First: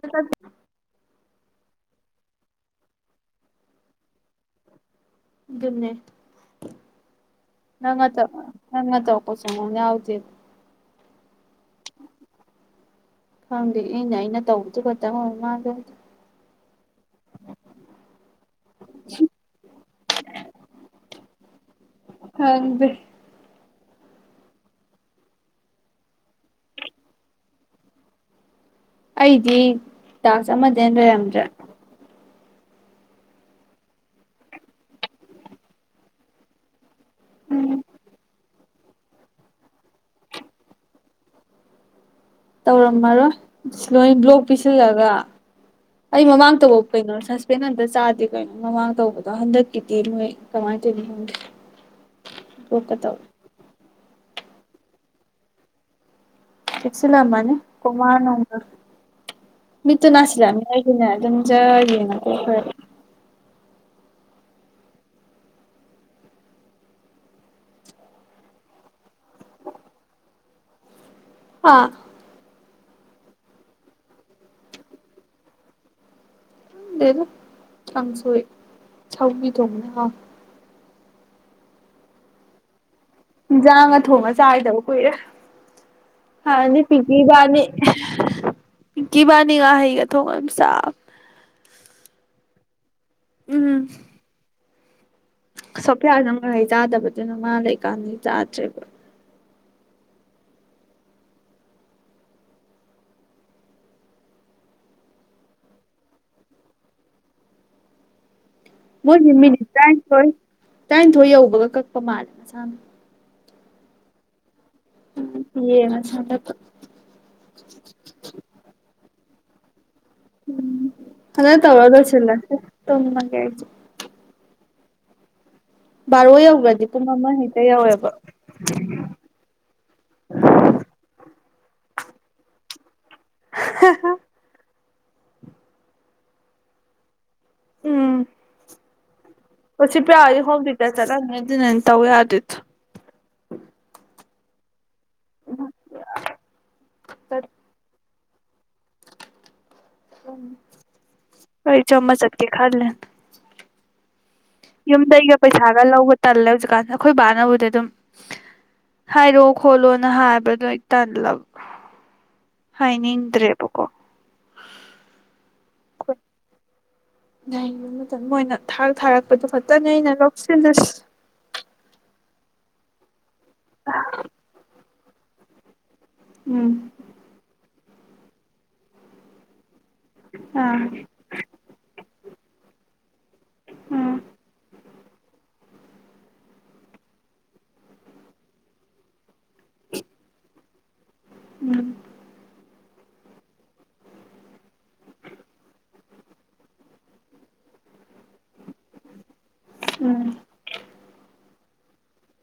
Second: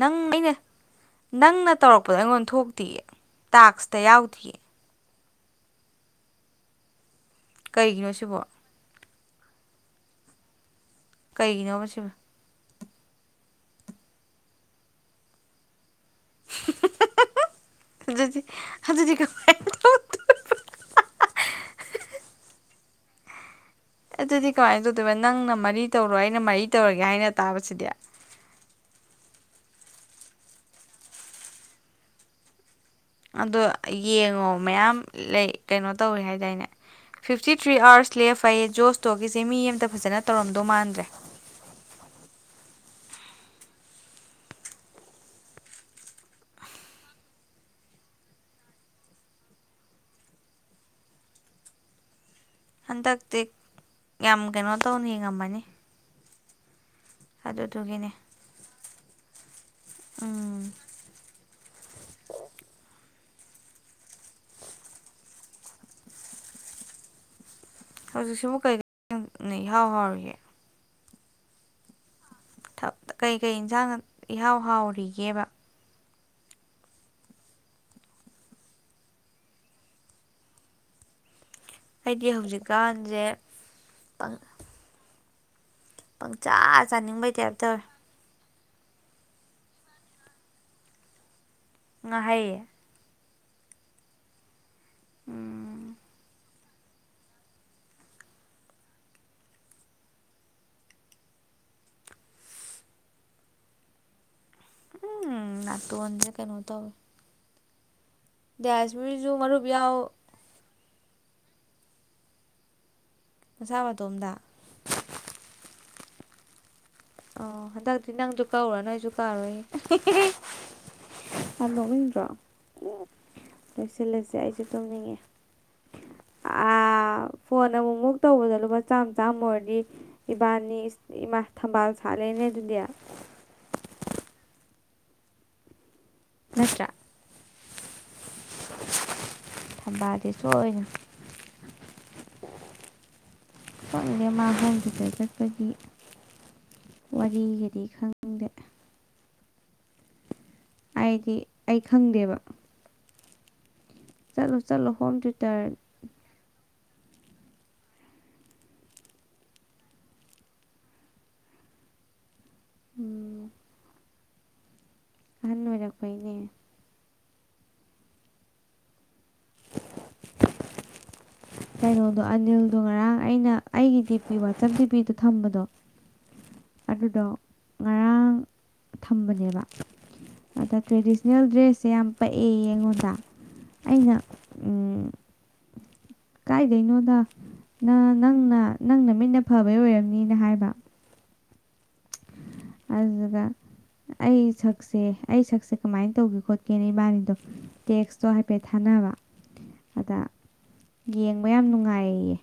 ꯅꯪ ꯑꯩꯅ ꯅꯪꯅ ꯇꯧꯔꯛꯄꯗꯣ ꯑꯩꯉꯣꯟꯗ ꯊꯣꯛꯇꯤꯌꯦ ꯇꯥꯛꯁꯇ ꯌꯥꯎꯗꯤꯌꯦ ꯑꯗꯨꯅꯦ ꯅꯪꯅ ꯀꯩꯒꯤꯅꯣ ꯇꯧ ꯁꯤꯕꯣ ꯅꯪꯅ ꯇꯧ ꯄꯣꯁ ꯑꯝꯐꯥꯎ ꯌꯥꯎꯗꯦ ꯀꯩꯒꯤꯅꯣꯕ ꯁꯤꯕꯨ ꯈꯪꯗꯦ ꯑꯩꯅ ꯑꯩꯅ ꯇꯧꯕꯗꯨ ꯈꯛꯇꯪ [unintelligible] ꯍꯨ ꯍꯨ ꯍꯥꯍꯥ ꯍꯥ ꯑꯗꯨꯗꯤ ꯑꯗꯨꯗꯤ ꯀꯃꯥꯏ ꯇꯧꯊꯧ ꯖꯥꯍꯥ ꯍꯥꯍ ꯍꯥ ꯈꯪꯗꯦ ꯑꯗꯨꯗꯤ ꯀꯃꯥꯏꯅ ꯇꯧꯗꯣꯏꯕ ꯅꯪꯅ ꯃꯔꯤ ꯇꯧꯔꯣ ꯑꯩꯅ ꯃꯔꯤ ꯇꯧꯔꯒꯦ ꯍꯥꯏꯅ ꯇꯥꯕꯁꯤꯗꯤ ꯑꯩꯗꯤ ꯇꯥꯛꯁ ꯑꯃꯗꯩ ꯍꯦꯟꯅ ꯂꯩꯔꯝꯗ꯭ꯔꯦ ꯑꯗꯣ ꯌꯦꯡꯉꯣ ꯃꯌꯥꯝ ꯂꯩ ꯀꯩꯅꯣ ꯇꯧꯋꯦ ꯍꯥꯏꯗꯥꯏꯅꯦ ꯐꯤꯐꯇꯤ ꯊ꯭ꯔꯤ ꯑꯋꯥꯋꯔꯁ ꯂꯦꯐ ꯑꯌꯦ ꯖꯣꯁꯇꯣꯒꯤꯁꯦ ꯃꯤ ꯑꯃꯇ ꯐꯖꯅ ꯇꯧꯔꯝꯗꯧ ꯃꯥꯟꯗ꯭ꯔꯦ ꯇꯧꯔꯝꯃꯔꯣꯏ ꯂꯣꯏ ꯕ꯭ꯂꯣꯛ ꯄꯤꯁꯤꯜꯂꯒ ꯑꯩ ꯃꯃꯥꯡ ꯇꯧꯕ ꯀꯩꯅꯣ ꯁꯁꯄꯦꯟ ꯑꯝꯇ ꯆꯥꯗꯦ ꯀꯩꯅꯣ ꯃꯃꯥꯡ ꯇꯧꯕꯗꯣ ꯍꯟꯗꯛꯀꯤꯗꯤ ꯅꯣꯏ ꯀꯃꯥꯏꯅ ꯇꯩꯅꯣ ꯈꯪꯗꯦ ꯕ꯭ꯂꯣꯛꯀ ꯇꯧꯋꯦ ꯍꯟꯗꯛꯇꯤ ꯌꯥꯝ ꯀꯩꯅꯣ ꯇꯧꯅꯤꯉꯝꯃꯅꯤ ꯁꯤꯜꯂꯝꯃꯅꯤ ꯀꯣꯃ ꯅꯣꯡꯃ ꯃꯤꯠꯇꯨ ꯎꯝ ꯅꯥꯁꯤꯜꯂꯛꯑꯃꯦ ꯑꯩꯒꯤꯅꯦ ꯑꯗꯨꯝ ꯖꯔ ꯌꯦꯡꯉ ꯇꯣꯛꯈ꯭ꯔꯦꯕ ꯍꯧꯖꯤꯛ ꯁꯤꯕꯨ ꯀꯩ [unintelligible] ꯏꯍꯥꯎ ꯍꯥꯎꯔꯤꯒꯦ ꯑꯥ ꯊ ꯇ ꯀꯩꯀꯩ ꯏꯟꯁꯥꯡꯅ ꯏꯍꯥꯎ ꯍꯥꯎꯔꯤꯒꯦꯕ ꯈꯪꯗꯦꯗ ꯀꯥꯡꯁꯣꯏ ꯁꯧꯒ꯭ꯔꯤ ꯊꯣꯡꯕꯅ ꯍꯥꯎꯏ ꯑꯩꯗꯤ ꯍꯧꯖꯤꯛꯀꯥꯟ ꯏꯟꯁꯥꯡꯒ ꯊꯣꯡꯉ ꯆꯥꯒꯤꯗꯕ ꯀꯨꯏꯔꯦ ꯄꯪꯆꯥ ꯍꯥꯟꯗꯤ ꯄꯤꯀꯤ ꯆꯥꯅꯤꯡꯕꯩ ꯇꯥꯏꯞ ꯏꯕꯥꯅꯤ ꯇꯧꯋꯦ ꯒꯤꯕꯥꯅꯤ ꯉꯥꯍꯤ ꯑꯊꯣꯡꯕ ꯌꯥꯝ ꯆꯥ ꯉꯍꯩ ꯎꯝ ꯎꯝ ꯁꯣꯐꯌꯥꯅ ꯉꯥꯍꯩ ꯆꯥꯗꯕꯗꯨꯅ ꯃꯥ ꯂꯩꯀꯟꯗ ꯆꯥꯗ꯭ꯔꯦꯕ ꯎꯝ ꯅꯇꯣꯟꯖꯦ ꯀꯩꯅꯣꯝ ꯇꯧꯔꯦ ꯃꯣꯏ ꯃꯔꯨꯞ ꯃꯤꯅꯤꯠ ꯌꯥꯎ ꯇꯔꯥꯇꯧꯏ ꯇꯔꯥꯅꯤꯊꯣꯏ ꯌꯧꯕꯒ ꯀꯛꯄ ꯃꯥꯜꯂꯦ ꯃꯁꯥꯅ ꯃꯁꯥ ꯃꯇꯣꯝꯗ [unintelligible] ꯑꯣ ꯍꯟꯗꯛꯇꯤ ꯅꯪꯁꯨ ꯀꯥꯛꯎꯔꯅꯨ ꯑꯩꯁꯨ ꯇꯥꯔꯣꯏ ꯍꯟꯗꯛ ꯌꯝ ꯇꯧꯔ ꯅꯣꯛꯅꯤꯡꯗ꯭ꯔꯣ ꯂꯣꯏꯁꯤꯜꯂꯁꯤ ꯇꯨꯝꯃꯒꯦ ꯑꯩꯁꯨ ꯂꯣꯏꯁꯤꯜꯂꯁꯦ ꯑꯩ ꯇꯝꯅꯤꯡꯉꯦ ꯕꯥꯔꯣ ꯌꯧꯒ꯭ꯔꯗꯤ ꯄꯨꯡ ꯑꯥ ꯑꯃ ꯍꯦꯛꯇ ꯐꯣꯟ ꯌꯧꯋꯦꯕ ꯑꯃꯨꯛꯃꯨꯛ ꯇꯧꯕꯗ ꯂꯨꯄꯥ ꯆꯥꯝꯃ ꯆꯥꯝꯃ ꯑꯣꯏꯔꯗꯤ ꯏꯕꯥꯅꯤ ꯊꯝꯕꯥꯜ ꯊꯂꯦꯅꯦ ꯑꯗꯨꯗꯤ ꯅꯠꯇ꯭ꯔ ꯎꯝ ꯆꯦ ꯄꯤꯌꯥ ꯊꯝꯕꯥꯜꯗꯤ ꯍꯣꯏꯗꯤ ꯁꯣꯏꯅ ꯍꯣꯝꯇꯨꯏꯇꯔ ꯆꯠꯂꯝꯅꯤ ꯑꯗꯨꯅꯥꯅꯤ ꯇꯧ ꯌꯥꯗ꯭ꯔꯦꯗꯣ ꯐꯪꯃꯥ ꯍꯣꯝꯇꯨꯏꯇꯔ ꯆꯠꯄꯒꯤ ꯋꯥꯔꯤꯒꯗꯤ ꯈꯪ ꯍꯗꯦ ꯎꯝ ꯑꯩꯗꯤ ꯑꯩ ꯑꯩꯖꯨ ꯈꯪꯗꯦꯕ ꯑꯃꯆꯠꯀꯦ ꯈꯥꯂꯤꯅꯦ [inaudible] ꯆꯠꯂꯣ ꯆꯠꯂꯣ ꯍꯣꯝ ꯌꯨꯃꯗꯩꯩꯒ ꯇ꯭ꯌꯨꯇꯔ ꯄꯩꯁꯒ ꯂꯧꯕ ꯇꯜꯂꯦ ꯍꯧꯖꯤꯛꯀꯟ ꯑꯩꯈꯣꯏ ꯕꯥꯅꯕꯨꯗꯤ ꯑꯗꯨꯝ ꯍꯥꯏꯔꯣ ꯈꯣꯠꯂꯣꯅ ꯍꯥꯏꯕꯗꯣ ꯑꯩ ꯇꯜꯂꯕ ꯍꯅꯤꯡꯗ꯭ꯔꯦꯕꯀꯣ ꯑꯍꯟ ꯑꯣꯏꯔꯛꯄꯩꯅꯦ ꯉꯕ [unintelligible] ꯃꯇꯝ ꯃꯣꯏꯅ ꯊꯥꯔꯛ ꯊꯥꯔꯛꯄꯗꯨ ꯈꯛꯇꯅꯦ ꯑꯩꯅ ꯂꯧꯁꯤꯜꯂꯁꯤ ꯀꯩꯅꯣꯗꯣ ꯑꯅꯤꯜꯗꯣ ꯉꯔꯥꯡ ꯑꯩꯅ ꯑꯩꯒꯤ ꯗꯤ ꯄꯤ ꯋꯥꯆꯞ ꯗꯤ ꯄꯤꯗꯨ ꯊꯝꯕꯗꯣ ꯎꯝ ꯑꯗꯨꯗꯣ ꯉꯔꯥꯡ ꯊꯝꯕꯅꯦꯕ ꯑꯗ ꯑꯥ ꯇ꯭ꯔꯦꯗꯤꯁꯅꯦꯜ ꯗ꯭ꯔꯦꯁꯁꯦ ꯌꯥꯝ ꯄꯛꯑꯦꯌꯦ ꯑꯩꯉꯣꯟꯗ ꯑꯩꯅ ꯎꯝ ꯎꯝ ꯀꯥꯏꯗꯩꯅꯣꯗ ꯅ ꯅꯪꯅ ꯅꯪ ꯅꯃꯤꯠꯅ ꯐꯕꯩ ꯑꯣꯏꯔꯝꯅꯤꯅ ꯍꯥꯏꯕ ꯎꯝ ꯑꯗꯨꯗꯨꯒ ꯑꯩ ꯁꯛꯁꯦ ꯑꯩ ꯁꯛꯁꯦ ꯀꯃꯥꯏ ꯇꯧꯒꯦ ꯈꯣꯠꯀꯦꯅ ꯏꯕꯅꯤꯗꯣ ꯇꯦꯛꯁ ꯁꯨ ꯍꯥꯏꯐꯦꯠ ꯊꯥꯅꯕ ꯑꯗꯥ ꯎꯝ ꯌꯦꯡꯕ ꯌꯥꯝ ꯅꯨꯡ ꯅꯨꯡꯉꯥꯏꯌꯦꯌꯦ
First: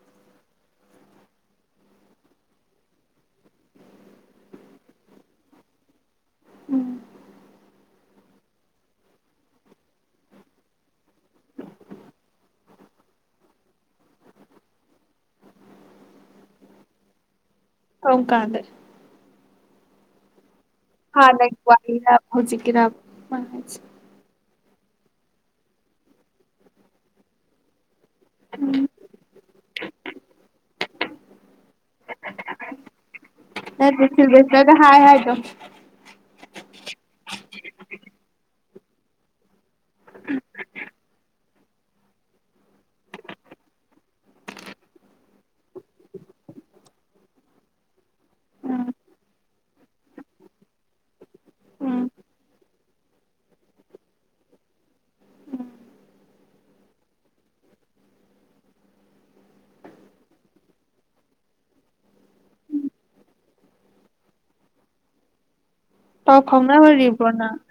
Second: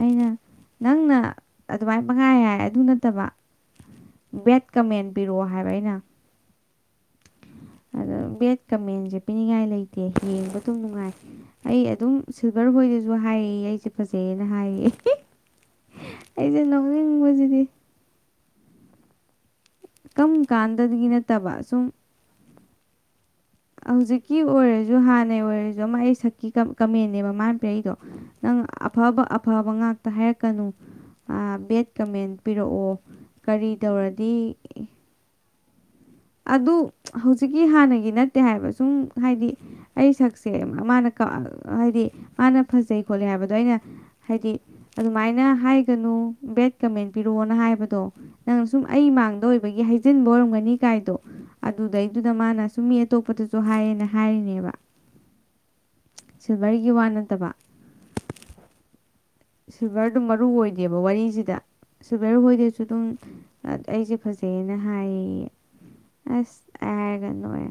ꯑꯩꯅ ꯅꯪꯅ ꯑꯗꯨꯃꯥꯏꯅ ꯄꯪꯍꯥꯏ ꯍꯥꯏ ꯑꯗꯨ ꯅꯠꯇꯕ ꯕꯦꯠ ꯀꯃꯦꯟ ꯄꯤꯔꯛꯑꯣ ꯍꯥꯏꯕ ꯑꯩꯅ ꯎꯝ ꯑꯗꯣ ꯕꯦꯠ ꯀꯃꯦꯟꯖꯦ ꯄꯤꯅꯤꯡꯉꯥꯏ ꯂꯩꯇꯦ ꯌꯦꯡꯕ ꯑꯗꯨꯝ ꯅꯨꯡꯉꯥꯏ ꯑꯩ ꯑꯗꯨꯝ ꯁꯤꯜꯚꯔ ꯍꯣꯏꯗꯁꯨ ꯍꯥꯏꯌꯦꯌꯦ ꯑꯩꯖꯦ ꯐꯖꯩꯌꯦꯅ ꯍꯥꯏꯌꯦꯌꯦ [inaudible] ꯑꯩꯖꯦ ꯅꯣꯛꯅꯤꯡꯕꯖꯤꯗꯤ ꯀꯝ ꯀꯥꯟꯗ ꯀꯝ ꯀꯥꯟꯗꯒꯤ ꯍꯥꯟꯅꯒꯤ ꯅꯠꯇꯕ ꯁꯨꯝ ꯋꯥꯍꯩꯂ ꯍꯧꯖꯤꯛ ꯀꯤꯔꯝ ꯍꯧꯖꯤꯛꯀꯤ ꯑꯣꯏꯔ ꯑꯗꯣ ꯍꯥꯟꯅꯩ ꯑꯣꯏꯔꯖꯨ ꯑꯃ ꯑꯩꯁꯛꯀꯤ ꯀ ꯀꯃꯦꯟꯅꯦꯕ ꯃꯥꯅ ꯄꯤꯔꯛꯏꯗꯣ ꯅꯪ ꯑꯐ ꯕ ꯑꯐꯕ ꯉꯥꯛꯇ ꯍꯥꯏꯔꯛꯀꯅꯨ ꯑꯥ ꯕꯦꯠ ꯀꯃꯦꯟ ꯄꯤꯔꯛꯑꯣ ꯀꯔꯤ ꯅꯠꯇꯦ ꯇꯧꯔꯗꯤ ꯁꯤꯜꯚꯦꯁꯇꯔꯗ ꯍꯥꯏ ꯍꯥꯏꯗꯣ ꯑꯗꯨ ꯍꯧꯖꯤꯛꯀꯤ ꯍꯥꯟꯅꯒꯤ ꯅꯠꯇꯦ ꯍꯥꯏꯕ ꯁꯨꯝ ꯍꯥꯏꯗꯤ ꯑꯩ ꯁꯛꯁꯦ ꯃꯥꯅꯀ ꯍꯥꯏꯗꯤ ꯃꯥꯅ ꯐꯖꯩ ꯈꯣꯠꯂꯦ ꯍꯥꯏꯕꯗꯣ ꯑꯩꯅ ꯍꯥꯏꯗꯤ ꯑꯗꯨꯃꯥꯏꯅ ꯍꯥꯏꯒꯅꯨ ꯕꯦꯠ ꯀꯃꯦꯟ ꯄꯤꯔꯛꯑꯣꯅ ꯍꯥꯏ ꯕꯗꯣ ꯅꯪꯅ ꯁꯨꯝ ꯎꯝ ꯑꯩ ꯃꯥꯡꯗ ꯑꯣꯏꯕꯒꯤ ꯍꯥꯏꯖꯤꯟꯕ ꯑꯣꯏꯔꯝꯒꯅꯤ ꯀꯥꯏꯗꯣ ꯎꯝ ꯑꯗꯨꯗꯩꯗꯨꯗ ꯃꯥꯅ ꯁꯨꯝꯃꯦ ꯑꯇꯣꯞꯄꯗꯁꯨ ꯍꯥꯏꯌꯦꯅ ꯍꯥꯏꯔꯤꯅꯦꯕ ꯁꯤꯜꯚꯔꯒꯤ ꯋꯥ ꯅꯠꯇꯕ ꯁꯤꯜꯚꯔꯗꯣ ꯃꯔꯨ ꯑꯣꯏꯗꯦꯕ ꯋꯥꯔꯤꯖꯤꯗ ꯁꯤꯜꯚꯔ ꯍꯣꯏꯗꯖꯨ ꯑꯗꯨꯝ ꯑ ꯑꯩꯖꯦ ꯐꯖꯩꯌꯦꯅ ꯍꯥꯏꯌꯦꯌꯦ ꯄꯥꯎ ꯑꯁ ꯑꯩ ꯐꯥꯎꯅꯔꯤꯕꯣ ꯍꯥꯏꯔꯒ ꯅꯪ ꯅꯣꯛꯑꯦ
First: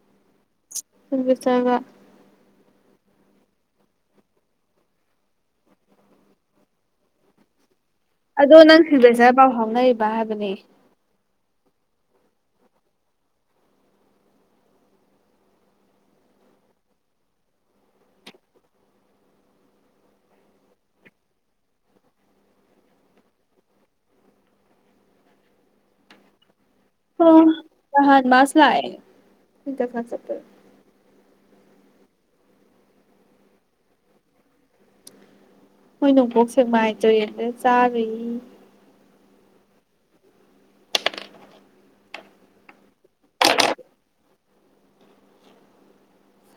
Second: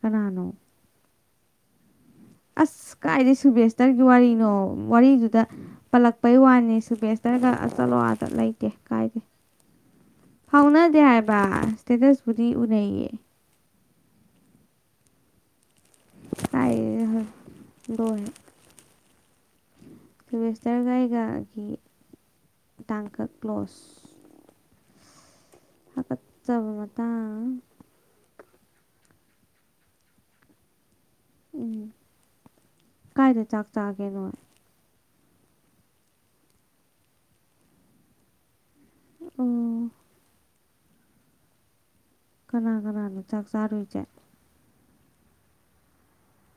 ꯀꯅꯥꯅꯣ ꯁꯨꯕꯦꯁꯇꯔꯒ ꯑꯁ ꯀꯥꯏꯗꯩ ꯁꯨꯕꯦꯁꯇꯔꯒꯤ ꯋꯥꯔꯤꯅꯣ ꯋꯥꯔꯤꯗꯨꯗ ꯄꯜꯂꯛꯄꯩ ꯋꯥꯅꯦ ꯁꯨꯕꯦꯁꯇꯔꯒ ꯑ ꯑꯗꯣ ꯅꯪ ꯁꯨꯕꯦꯁꯆꯔ ꯄꯥꯎ ꯐꯥꯎꯅꯔꯤꯕ ꯍꯥꯏꯕꯅꯦ ꯕꯥ ꯁ꯭ꯇꯦꯇꯁꯄꯨꯗꯤ ꯎꯅꯩꯌꯦ ꯀꯥꯏꯗꯩꯅꯣꯍꯦ ꯂꯣꯏꯔꯦ ꯁꯨꯚꯦꯁꯇꯔꯒ ꯑꯩꯒꯒꯤ ꯇꯥꯡꯀꯛ ꯀ꯭ꯂꯣꯁ ꯍꯥꯀꯠꯆꯕ ꯍ ꯃꯇꯥꯡ ꯅꯍꯥꯟ ꯃꯥꯁ ꯂꯥꯛꯑꯦ ꯢꯟꯇꯔꯐꯔ ꯆꯠꯄꯗ ꯎꯝ ꯀꯥꯏꯗ ꯆꯥꯛ ꯆꯥꯒꯦ ꯅꯣꯏ ꯃꯣꯏ ꯅꯣꯡꯄꯣꯛ ꯁꯦꯛꯃꯥꯢ ꯇꯨꯔꯦꯟꯗ ꯆꯥꯔꯨꯏ ꯎꯝ ꯀꯅꯥ ꯀꯅꯥꯅꯣ ꯆꯥꯛ ꯆꯔꯨꯢꯖꯦ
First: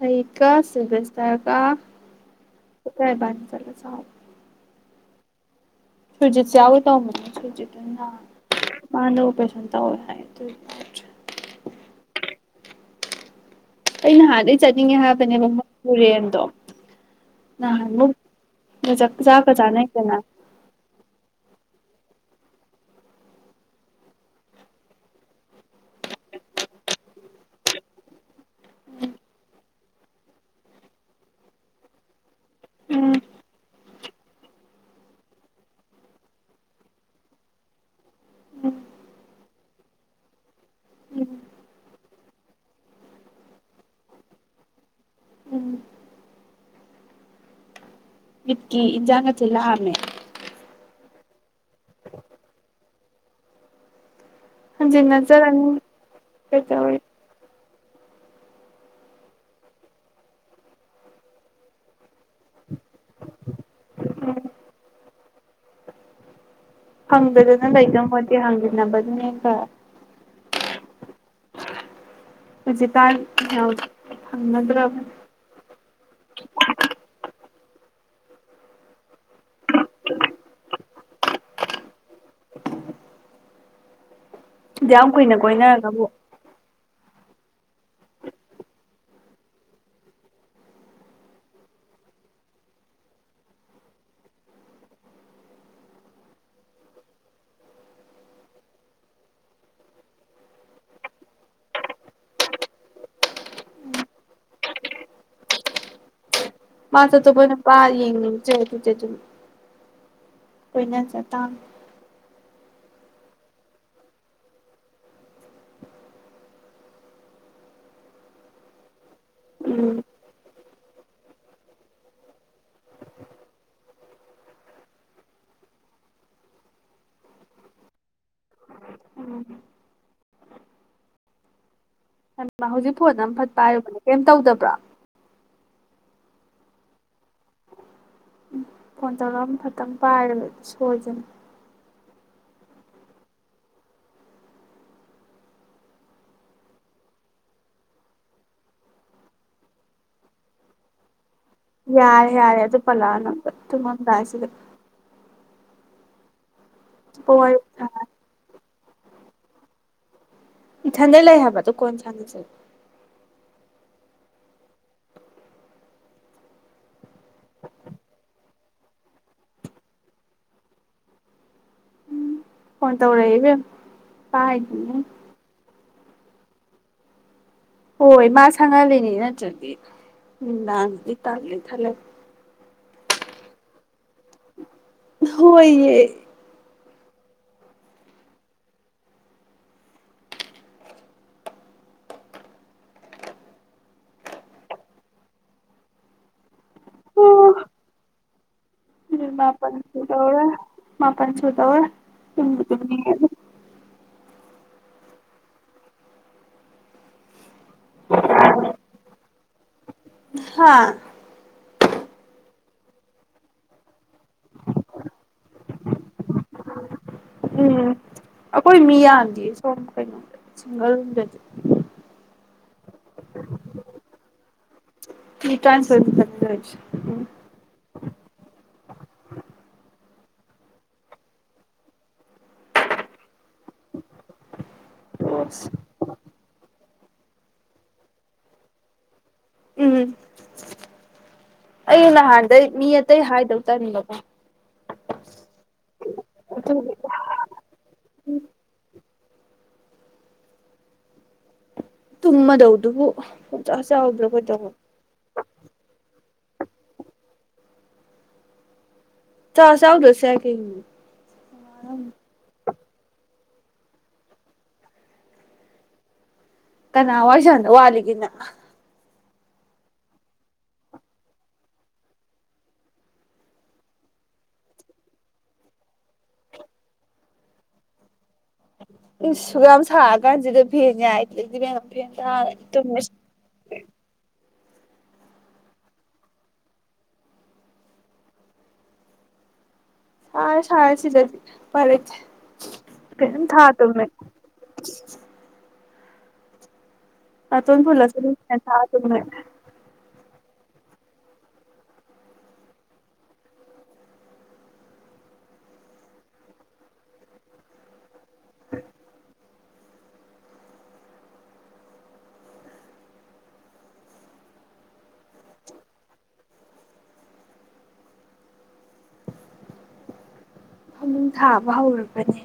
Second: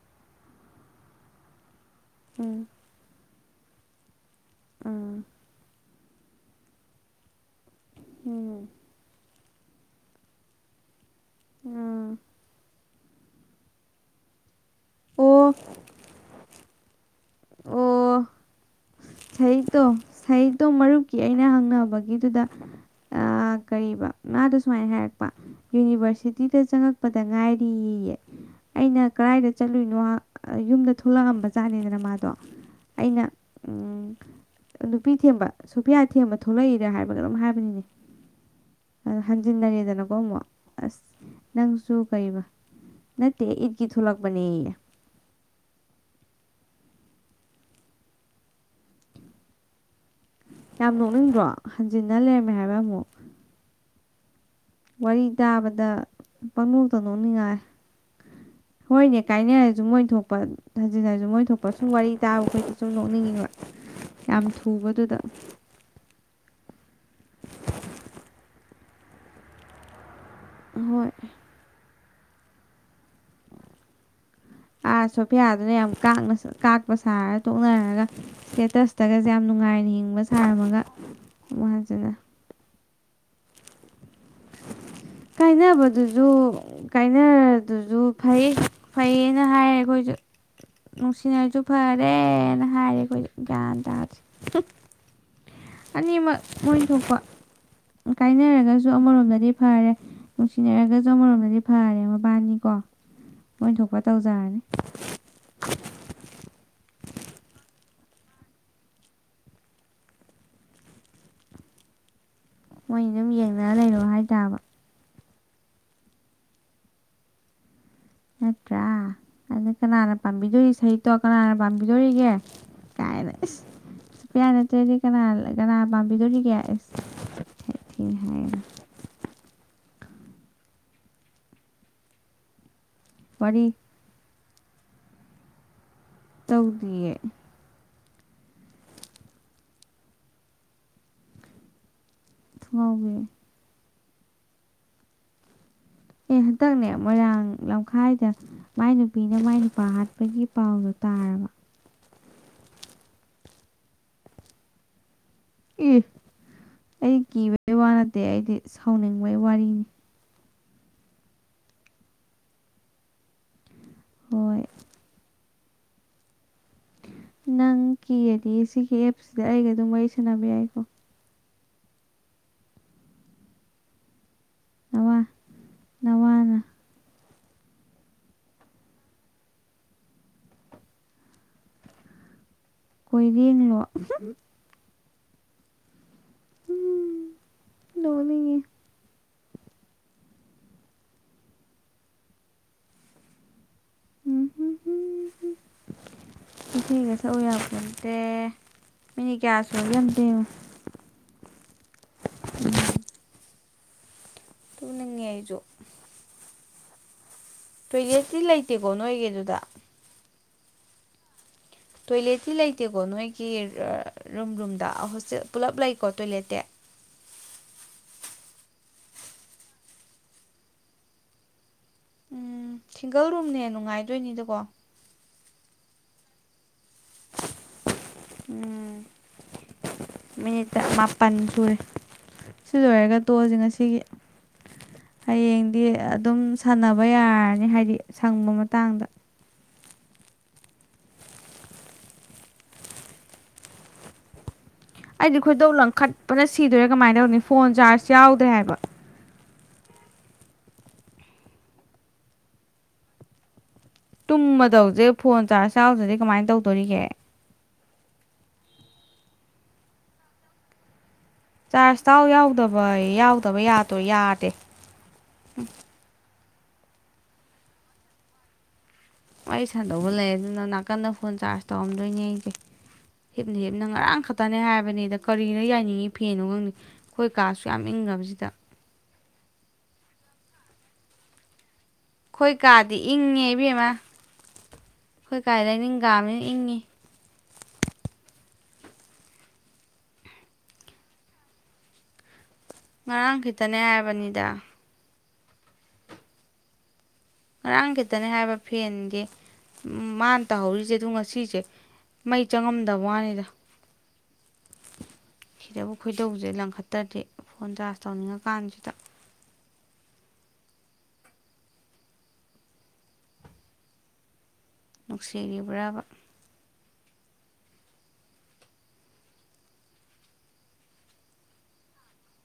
ꯑꯩꯩ ꯀ ꯁꯤꯕꯤꯁꯇꯔ ꯎꯝ ꯀꯥ ꯇꯔꯥꯅꯤꯄꯥꯟ ꯆꯠꯂ ꯆꯥꯎ ꯑꯥ ꯁꯨꯔꯖꯤꯠꯁꯨ ꯌꯥꯎꯒꯦ ꯇꯧꯔꯝꯕꯅꯦ ꯁꯨꯔꯖꯤꯠ ꯎꯝ ꯃꯥꯗꯣ ꯄꯩꯁ ꯇꯧꯢ ꯍꯥꯏ ꯗꯨꯢ ꯎꯝ ꯑꯩ ꯅꯍꯥꯟꯗꯩ ꯆꯠꯅꯤꯡꯉꯦ ꯍꯥꯏꯕꯅꯦꯕ ꯑꯣ ꯃ ꯄꯨꯔꯦꯟꯗꯣ ꯑꯣ ꯆꯥꯛꯀ ꯁꯍꯤꯠꯇꯣ ꯆꯥꯅꯩꯗꯅ ꯁꯍꯤꯠꯗꯣ ꯃꯔꯨꯞꯀꯤ ꯑꯩꯅ ꯍꯪꯅꯕ ꯕꯒꯤꯗꯨꯗ ꯑꯥ ꯀꯩꯕ ꯑ ꯃꯥꯗꯣ ꯁꯨꯃꯥꯢ ꯍꯥꯢꯔꯛꯄ ꯌꯨꯅꯤꯚꯔꯁꯤꯇꯤꯗ ꯆꯛꯉꯛꯄꯗ ꯉꯥꯏꯔꯤꯌꯦ ꯑꯩꯅ ꯀꯗꯥꯏꯗ ꯆꯠꯂꯨꯢꯅꯣ ꯑ ꯌꯨꯝꯗ ꯊꯣꯛꯂꯛꯑꯝꯕꯖꯥꯠꯅꯤꯗꯅ ꯃꯥ ꯎꯝ ꯑꯩꯅ ꯎꯝ ꯅꯨꯄꯤ ꯊꯦꯝꯕ ꯁꯣꯐꯤꯌꯥ ꯊꯦꯝꯕ ꯊꯣꯛꯂꯛꯏꯔ ꯍꯥꯏꯕꯒ ꯀꯩꯅꯣꯝ ꯍꯥꯏꯕꯅꯤꯅꯦ ꯑ ꯍꯟꯖꯤꯟꯅꯔꯦꯗꯅꯀꯣ ꯑꯃꯨꯛ ꯑꯁ ꯎꯝ ꯅꯪꯁꯨ ꯀꯩꯕ ꯅꯠꯇꯦ ꯏꯠꯀꯤ ꯊꯣꯛꯂꯛꯄꯅꯦꯌꯦ ꯎꯝ ꯏꯠꯀꯤ ꯏꯟꯖꯥꯡꯒ ꯊꯤꯟ ꯂꯥꯛꯑꯝꯃꯦ ꯌꯥꯝ ꯅꯣꯛꯅꯤꯡꯗ꯭ꯔꯣ ꯍꯟꯖꯤꯟꯅ ꯂꯩꯔꯝꯃꯦ ꯍꯥꯏꯕ ꯑꯃꯨꯛ ꯋꯥꯔꯤ ꯍꯟꯖꯤꯟꯅꯖꯔꯅꯤ ꯇꯥꯕꯗ ꯄꯪꯅꯣꯛꯇ ꯀꯩꯗꯧꯔꯤ ꯅꯣꯛꯅꯤꯡꯉꯥꯏ ꯍꯣꯏꯅꯦ ꯀꯥꯏꯅꯔꯁꯨ ꯃꯣꯏ ꯊꯣꯛꯄ ꯍꯟꯖꯤꯟꯅꯔꯁꯨ ꯃꯣꯏ ꯊꯣꯛꯄ ꯁꯨꯝ ꯋꯥꯔꯤ ꯇꯥꯕꯈꯣꯢꯗꯤ ꯁꯨꯝ ꯅꯣꯛꯅꯤꯡꯉꯤꯕ ꯌꯥꯝ ꯊꯨꯕꯗꯨꯗ ꯍꯪꯗꯗꯅ ꯂꯩꯗꯧ ꯄꯣꯠꯇꯤ ꯍꯪ ꯅꯕꯗꯨꯅꯦ ꯀ ꯍꯣꯏ ꯍꯧꯖꯤ ꯇ ꯍ ꯑꯥ ꯁꯣꯐꯤꯌꯥꯗꯨꯅ ꯌꯥꯝ ꯀꯥꯛꯅꯁꯨ ꯀꯥꯛꯄ ꯁꯥꯔ ꯇꯣꯛꯅꯔꯒ ꯁ꯭ꯇꯦꯇꯁꯇꯒꯁꯦ ꯌꯥꯝ ꯅꯨꯡꯉꯥꯏꯅ ꯍꯤꯡꯕ ꯁꯥꯔꯝꯃꯒ ꯑꯃꯨꯛ ꯍꯟꯖꯤꯟꯅ ꯑꯗꯨꯌꯥꯝ ꯀꯨꯏꯅ ꯀꯣꯏꯅꯔꯒꯕꯨ ꯀꯥꯏꯅꯕꯗꯨꯁꯨ ꯀꯥꯏꯅꯔꯗꯨꯁꯨ ꯐꯩ ꯐꯩꯌꯦꯅ ꯍꯥꯏꯔꯦ ꯑꯩꯈꯣꯏꯁꯨ ꯅꯨꯡꯁꯤꯅꯔꯁꯨ ꯐꯔꯦꯅ ꯍꯥꯏꯔꯦ ꯑꯩꯈꯣꯏꯖꯨ ꯒ꯭ꯌꯥꯟ ꯇꯥꯗ꯭ꯔꯦ ꯍꯝ ꯑꯅꯤꯃꯛ ꯃꯣꯏꯟ ꯊꯣꯛꯄ ꯀꯥꯏꯅꯔꯒꯁꯨ ꯑꯃꯔꯣꯝꯗꯗꯤ ꯐꯔꯦ ꯅꯨꯡꯁꯤꯅꯔꯒꯁꯨ ꯑꯃꯔꯣꯝꯗꯗꯤ ꯐꯔꯦ ꯃꯕꯥꯟꯅꯤꯀꯣ ꯃꯣꯏ ꯊꯣꯛꯄ ꯇꯧꯖꯔꯅꯤ ꯃꯥꯁꯨ ꯑꯇꯣꯞꯄ ꯅꯨꯄꯥ ꯌꯦꯡꯅꯤꯡ ꯆꯦ ꯗꯨꯗꯤ ꯑꯗꯨꯝ ꯀꯣꯢꯅꯖ ꯇꯥꯝꯅꯤ ꯃꯣꯏꯅꯤ ꯑꯗꯨꯝ ꯌꯦꯡꯅꯔ ꯂꯩꯔꯣ ꯍꯥꯏ ꯇꯕ ꯅꯠꯇ꯭ꯔꯥ ꯑꯗꯨ ꯎꯝ ꯀꯅꯥꯅ ꯄꯥꯝꯕꯤꯗꯣꯔꯤ ꯁꯍꯤꯠꯇꯣ ꯀꯅꯥꯅ ꯄꯥꯝꯕꯤꯗꯣꯔꯤꯒꯦ ꯀꯥꯏꯅ ꯢꯁ ꯁꯨꯞꯄ꯭ꯔꯤꯌꯥ ꯅꯠꯇ꯭ꯔꯗꯤ ꯀꯅꯥ ꯀꯅꯥꯅ ꯄꯥꯝꯕꯤꯗꯣꯔꯤꯒꯦ ꯑꯁ ꯍꯥꯏ ꯍꯥꯏꯌꯦ ꯎꯝ ꯍ ꯃꯥꯍꯨꯖꯤ ꯐꯣꯟ ꯑꯃ ꯐꯠ ꯋꯥꯔꯤ ꯄꯥꯏꯔꯨꯕꯅꯦ ꯀꯦꯝ ꯇꯧꯗ ꯇꯥ ꯇꯧꯗꯤꯌꯦ ꯎꯝ ꯐꯣꯟ ꯇꯧꯔꯝ ꯈꯇꯪ ꯄꯥꯏꯔꯒ ꯁꯣꯏꯗꯅ ꯊꯨꯉꯥꯎꯕꯤ ꯑꯦ ꯍꯟꯇꯛꯅꯦ ꯃꯣꯏꯔꯥꯡ ꯂꯝꯈꯥꯏꯗ ꯃꯥꯏ ꯅꯨꯄꯤꯅ ꯃꯥꯏ ꯅꯨꯄꯥ ꯍꯥꯠꯄꯒꯤ ꯄꯥꯎꯗꯣ ꯇꯥꯔꯕ ꯌꯥꯔꯦ ꯌꯥꯔꯦ ꯑꯗꯨ ꯄꯜꯂꯛ ꯑꯅꯣ ꯑꯝꯇꯥ ꯊꯨꯃꯝꯗꯥꯢꯁꯤꯗ ꯢ ꯄꯣꯢꯞ ꯊꯝꯃꯣ ꯁꯥꯎꯅꯤꯡꯕꯩ ꯋꯥꯔꯤꯅꯤ ꯏꯊꯟꯗ ꯂꯩ ꯍꯥꯏꯕꯗꯣ ꯀꯣꯟ ꯁꯥꯟꯅꯁꯦ ꯍꯣꯏ ꯅꯪ ꯀꯤꯔꯗꯤ ꯁꯤꯒꯤ ꯑꯦꯞꯁꯤꯗ ꯑꯩꯒ ꯑꯗꯨꯝ ꯋꯥꯔꯤ ꯁꯥꯟꯅꯕ ꯌꯥꯏꯀꯣ ꯎꯝ ꯐꯣꯟ ꯇꯧꯔꯛꯑꯦ ꯢꯕꯦꯝꯃꯥ ꯄꯥꯢꯗꯤꯉꯨ ꯅꯋꯥ ꯅꯋꯥꯅ ꯍꯣꯏ ꯃꯥ ꯁꯪꯍꯜꯂꯤꯅꯤ ꯅꯠꯇ꯭ꯔꯗꯤ ꯅꯨꯃꯤꯗꯥꯡꯁꯤꯗꯤ ꯇꯜꯂꯤ ꯢꯇꯟ ꯂꯩ ꯀꯣꯏꯔꯦꯡꯂꯣ ꯎꯍꯝ ꯍꯝ ꯍꯣꯏꯌꯦ ꯅꯣꯛꯅꯤꯡꯉꯤ ꯢꯁꯤꯡꯒ ꯊꯛꯑꯣ ꯑꯣ ꯌꯥꯄꯣꯟꯇꯦ ꯃꯤꯅꯤꯠ ꯀꯌꯥ ꯃꯥꯄꯥꯟ ꯁꯨꯔꯒꯦ ꯑꯝꯇ ꯁꯨꯗꯧꯔꯦ ꯌꯦꯡꯉꯨ ꯃꯥꯄꯥꯟ ꯁꯨꯗꯧꯔꯦ ꯊꯨꯝꯕꯨ ꯊꯨꯝꯅꯤꯡ ꯉꯤꯗ ꯇꯨꯝꯅꯤꯡꯉꯦ ꯑꯩꯖꯨ ꯇꯣꯏꯂꯦꯠꯇꯤ ꯂꯩꯇꯦꯀꯣ ꯅꯣꯏꯒꯤꯗꯨꯗ ꯍꯥꯥ ꯇꯣꯏꯂꯦꯠꯇꯤ ꯂꯩꯇꯦꯀꯣ ꯅꯣꯏꯒꯤ ꯔꯨꯝ ꯔꯨꯝꯗ ꯍꯣꯁꯇꯦꯜ ꯄꯨꯂꯞ ꯂꯩꯀꯣ ꯇꯣꯏꯂꯦꯠꯇꯤ ꯎꯝ ꯑꯩꯈꯣꯏ ꯃꯤꯌꯥꯝꯗꯤꯌꯦ ꯁꯣꯝ ꯀꯩꯅꯣꯗ ꯁꯤꯡꯒꯜꯗꯗꯤ ꯎꯝ ꯁꯤꯡꯒꯜ ꯔꯨꯝꯅ ꯍꯦꯟꯅ ꯅꯨꯡꯉꯥꯏꯗꯣꯏꯅꯤꯗꯀꯣ ꯃꯤ ꯇꯔꯥꯅꯤꯇꯣꯢ ꯃꯨꯛꯇꯅꯤꯗ ꯂꯩꯔꯤꯁꯦ ꯎꯝ ꯎꯝ ꯃꯤꯅꯤꯠꯇ ꯇ ꯃꯥꯄꯟ ꯁꯨꯔꯦ ꯁꯤ ꯂꯣꯏꯔꯒ ꯇꯣꯛꯑꯁꯦ ꯉꯥꯁꯤꯒꯤ ꯍꯌꯦꯡꯗꯤ ꯑꯗꯨꯝ ꯁꯥꯟꯅꯕ ꯍꯣꯢ ꯌꯥꯔꯅꯤ ꯍꯥꯏꯗꯤ ꯁꯪꯕ ꯃꯇꯥꯡꯗ ꯎꯝ ꯑꯩ ꯅꯍꯥꯟꯗꯩ ꯃꯤ ꯑꯇꯩ ꯍꯥꯏꯗꯧ ꯇꯟꯕꯀꯣ ꯑꯩꯗꯤ ꯈꯣꯏꯗꯧ ꯂꯪꯈꯠꯄꯅ ꯁꯤꯗꯧꯔꯦ ꯑꯗꯨꯒꯤ ꯀꯃꯥꯏꯅ ꯇꯧꯅꯤ ꯐꯣꯟ ꯆꯥꯔꯖ ꯌꯥꯎꯗ꯭ꯔꯦ ꯍꯥꯏꯕ ꯇꯨꯝꯃꯗꯧꯗꯨꯕꯨ ꯆꯥꯎꯗ꯭ꯔ ꯀꯩꯗꯧꯕ ꯇꯨꯝꯃꯗꯧꯁꯦ ꯐꯣꯟ ꯆꯥꯔꯖ ꯌꯥꯎꯗ꯭ꯔꯥꯗꯤ ꯀꯃꯥꯏꯅ ꯇꯧꯗꯣꯔꯤꯒꯦ ꯆꯥꯔꯖ ꯌꯥꯎꯗ꯭ꯔꯥꯁꯨ ꯌꯥꯢ ꯀꯩꯅꯣ ꯆꯥꯔꯖ ꯇꯥꯎ ꯌꯥꯎꯗꯕ ꯍꯣꯏ ꯌꯥꯎꯗꯕ ꯌꯥꯗꯣꯏ ꯌꯥꯗꯦ ꯎꯝ ꯀꯅꯥꯋꯥꯔꯤ ꯁꯥꯅꯗꯧ ꯋꯥꯠꯂꯤꯒꯦꯅꯪ ꯋꯥꯔꯤ ꯁꯥꯗꯧꯕ ꯂꯩ ꯑꯗꯨꯅ ꯅꯥꯀꯟꯗ ꯐꯣꯟ ꯆꯥꯔꯖ ꯇꯧꯔꯝꯗꯣꯏꯅꯦ ꯑꯩꯗꯤ ꯍꯤꯞꯅ ꯍꯤꯞꯅ ꯉꯔꯥꯡ ꯈꯛꯇꯅꯦ ꯍꯥꯏꯕꯅꯤꯗ ꯀꯔꯤꯗ ꯌꯥꯏꯅꯤꯡꯉꯤ ꯐꯦꯟꯅꯣ ꯈꯪꯗꯦ ꯑꯩꯈꯣꯏ ꯀꯥ ꯑꯁꯨꯛ ꯌꯥꯝ ꯏꯪꯈ꯭ꯔꯕꯁꯤꯗ ꯏꯁ ꯁꯨꯛꯌꯥꯝ ꯁꯥꯔꯀꯥꯟꯁꯤꯗ ꯐꯦꯟ ꯌꯥꯏꯗꯗꯤ ꯏꯕꯦꯝ ꯑꯩꯈꯣꯏ ꯀꯥꯗꯤ ꯏꯪꯉꯦ ꯏꯕꯦꯝꯃ ꯑꯩꯈꯣꯏ ꯀꯥ ꯂꯩꯅꯤꯟꯀꯥꯕꯅꯤꯅ ꯏꯪꯉꯤ ꯁꯥꯔꯦ ꯁꯥꯔꯦ ꯁꯤꯗꯗꯤ ꯎꯄꯥꯏ ꯂꯩꯇꯦ ꯉꯔꯥꯡ ꯀꯩꯅꯣꯝ ꯈꯤꯇꯅꯦ ꯊꯥꯗꯧꯅꯦ ꯍꯥꯏꯕꯅꯤꯗ ꯅꯥꯇꯣꯟ ꯉꯔꯥꯡ ꯐꯨꯜꯂꯁꯨ ꯑꯗꯨꯝ ꯐꯦꯟ ꯊꯥꯔ ꯇꯨꯝꯃꯦ ꯎꯝ ꯃꯥꯅ ꯇꯍꯧꯔꯤꯁꯦ ꯑ ꯉꯁꯤꯁꯦ ꯃꯩ ꯆꯪꯉꯝꯗꯕ ꯋꯥꯅꯤꯗ ꯁꯤꯗꯕꯨ ꯈꯣꯏꯗꯧꯁꯦ ꯂꯪꯈꯠꯇ꯭ꯔꯗꯤ ꯐꯣꯟ ꯆꯥꯥꯔꯁ ꯇꯧꯅꯤꯡꯉꯀꯥꯟꯁꯤꯗ ꯅꯨꯡꯁꯤꯔꯤꯕ꯭ꯔꯕ ꯊꯥꯕꯥ ꯍꯧꯔꯒꯗꯤ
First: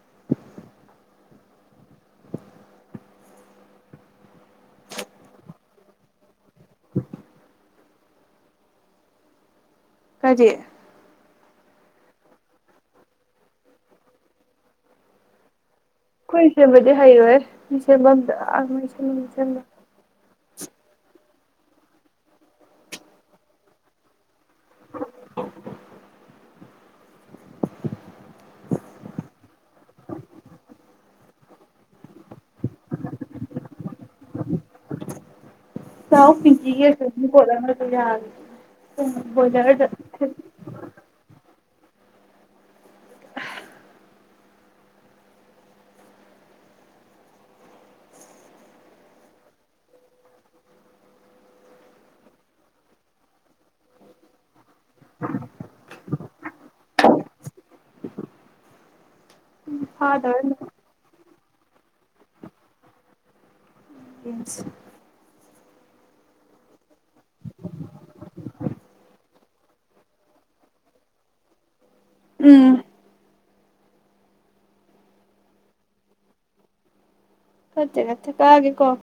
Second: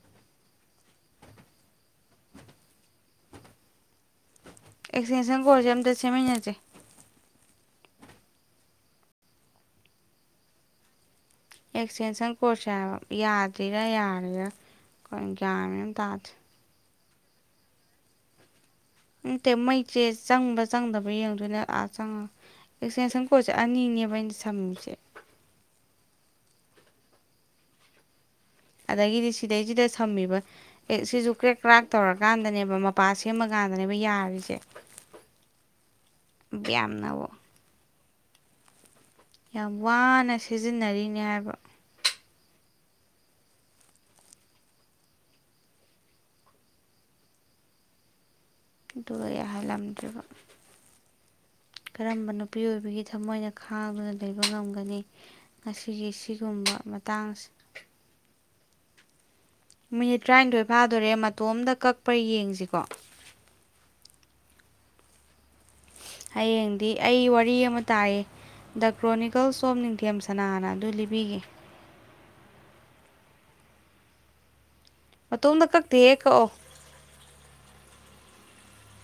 [inaudible] ꯑꯦꯛꯁꯇꯦꯟꯁꯟ ꯀꯣꯠꯁꯦ ꯑꯝꯇ ꯁꯦꯝꯃꯤꯟꯅꯁꯦ [inaudible] ꯀꯔꯤ ꯑꯦꯛꯁꯇꯦꯟꯁꯟ ꯀꯣꯔꯠꯁꯦ ꯍꯥꯏꯕ ꯌꯥꯗ꯭ꯔꯤꯔꯥ ꯌꯥꯔꯤꯔꯥ ꯀꯩꯅꯣ ꯒ꯭ꯌꯥꯟ ꯃꯦꯟ ꯑꯃ ꯇꯥꯗ꯭ꯔꯦ ꯈꯣꯏ ꯁꯦꯝꯃꯦ ꯍꯩꯔꯣꯏꯍꯦ ꯁꯦꯝꯐꯝꯗ ꯑꯥ ꯁꯦꯝꯕ ꯎ ꯇꯦ ꯁꯦꯝꯕ ꯃꯩꯆꯦꯁ ꯆꯪꯕ ꯆꯪꯗꯕ ꯌꯦꯡꯗꯣꯏꯅꯦ ꯑꯥ ꯆꯪꯉ ꯑꯦꯛꯁꯇꯦꯟꯁꯟ ꯀꯣꯠꯁꯦ ꯑꯅꯤꯅꯦꯕ ꯑꯩꯅ ꯆ ꯊꯝꯃꯤꯁꯦ ꯑꯗꯒꯤꯗꯤ ꯁꯤꯗꯩꯁꯤꯗ ꯁꯝꯃꯤꯕ ꯑꯦ ꯁꯤꯁꯨ ꯀ꯭ꯔꯦꯛ ꯀ꯭ꯔꯥꯛ ꯇꯧꯔꯀꯥꯟꯗꯅꯦꯕ ꯄꯥ ꯁꯦꯝꯃꯀꯥꯟꯗꯅꯦꯕ ꯌꯥꯔꯤꯁꯦ ꯆꯥꯎ ꯄꯤꯟꯀꯤꯒꯤ ꯌꯥꯝꯅꯕꯨ ꯑꯦꯛꯁꯇꯦꯟꯁꯟ ꯀꯣꯔꯠ ꯑꯃ ꯌꯥꯗꯦ ꯌꯥꯝ ꯋꯥꯅ ꯁꯤꯖꯤꯟꯅꯔꯤꯅꯦ ꯍꯥꯏꯕ ꯑꯗꯨꯒ ꯌꯥꯍꯜꯂꯝꯗ꯭ꯔꯤꯕ ꯀꯔꯝꯕ ꯅꯨꯄꯤ ꯑꯣꯏꯕꯒꯤ ꯊꯃꯣꯏꯅ ꯈꯥꯡꯗꯨꯅ ꯂꯩꯕ ꯉꯝ [unintelligible] ꯃꯁꯤꯒꯤ ꯁꯤꯒꯨꯝꯕ ꯃꯇꯥꯡꯁꯤꯗ ꯃꯤꯅꯤꯠ ꯐꯥꯗꯧꯔꯦ ꯇ꯭ꯔꯥꯟꯊꯣꯏ ꯐꯥꯗꯧꯔꯦ ꯃ ꯇꯣꯝꯗ ꯀꯛꯄ ꯌꯦꯡꯁꯤꯀꯣ ꯌꯦꯁꯤ ꯍꯌꯦꯡꯗꯤ ꯑꯩ ꯋꯥꯔꯤ ꯑꯃ ꯇꯥꯏꯌꯦ ꯗ ꯀ꯭ꯔꯣꯅꯤꯀꯜꯁ ꯑꯣꯐ ꯅꯤꯡꯊꯦꯝ ꯁꯅꯥꯅ ꯑꯗꯨ ꯂꯤꯕꯤꯒꯦ ꯎꯝ ꯃꯇꯣꯝꯇ ꯀꯛꯇꯦꯍꯦ ꯀꯛꯑꯣ ꯐꯠꯇꯦ ꯅꯠꯇꯦ ꯀꯛꯑꯒꯦꯀꯣ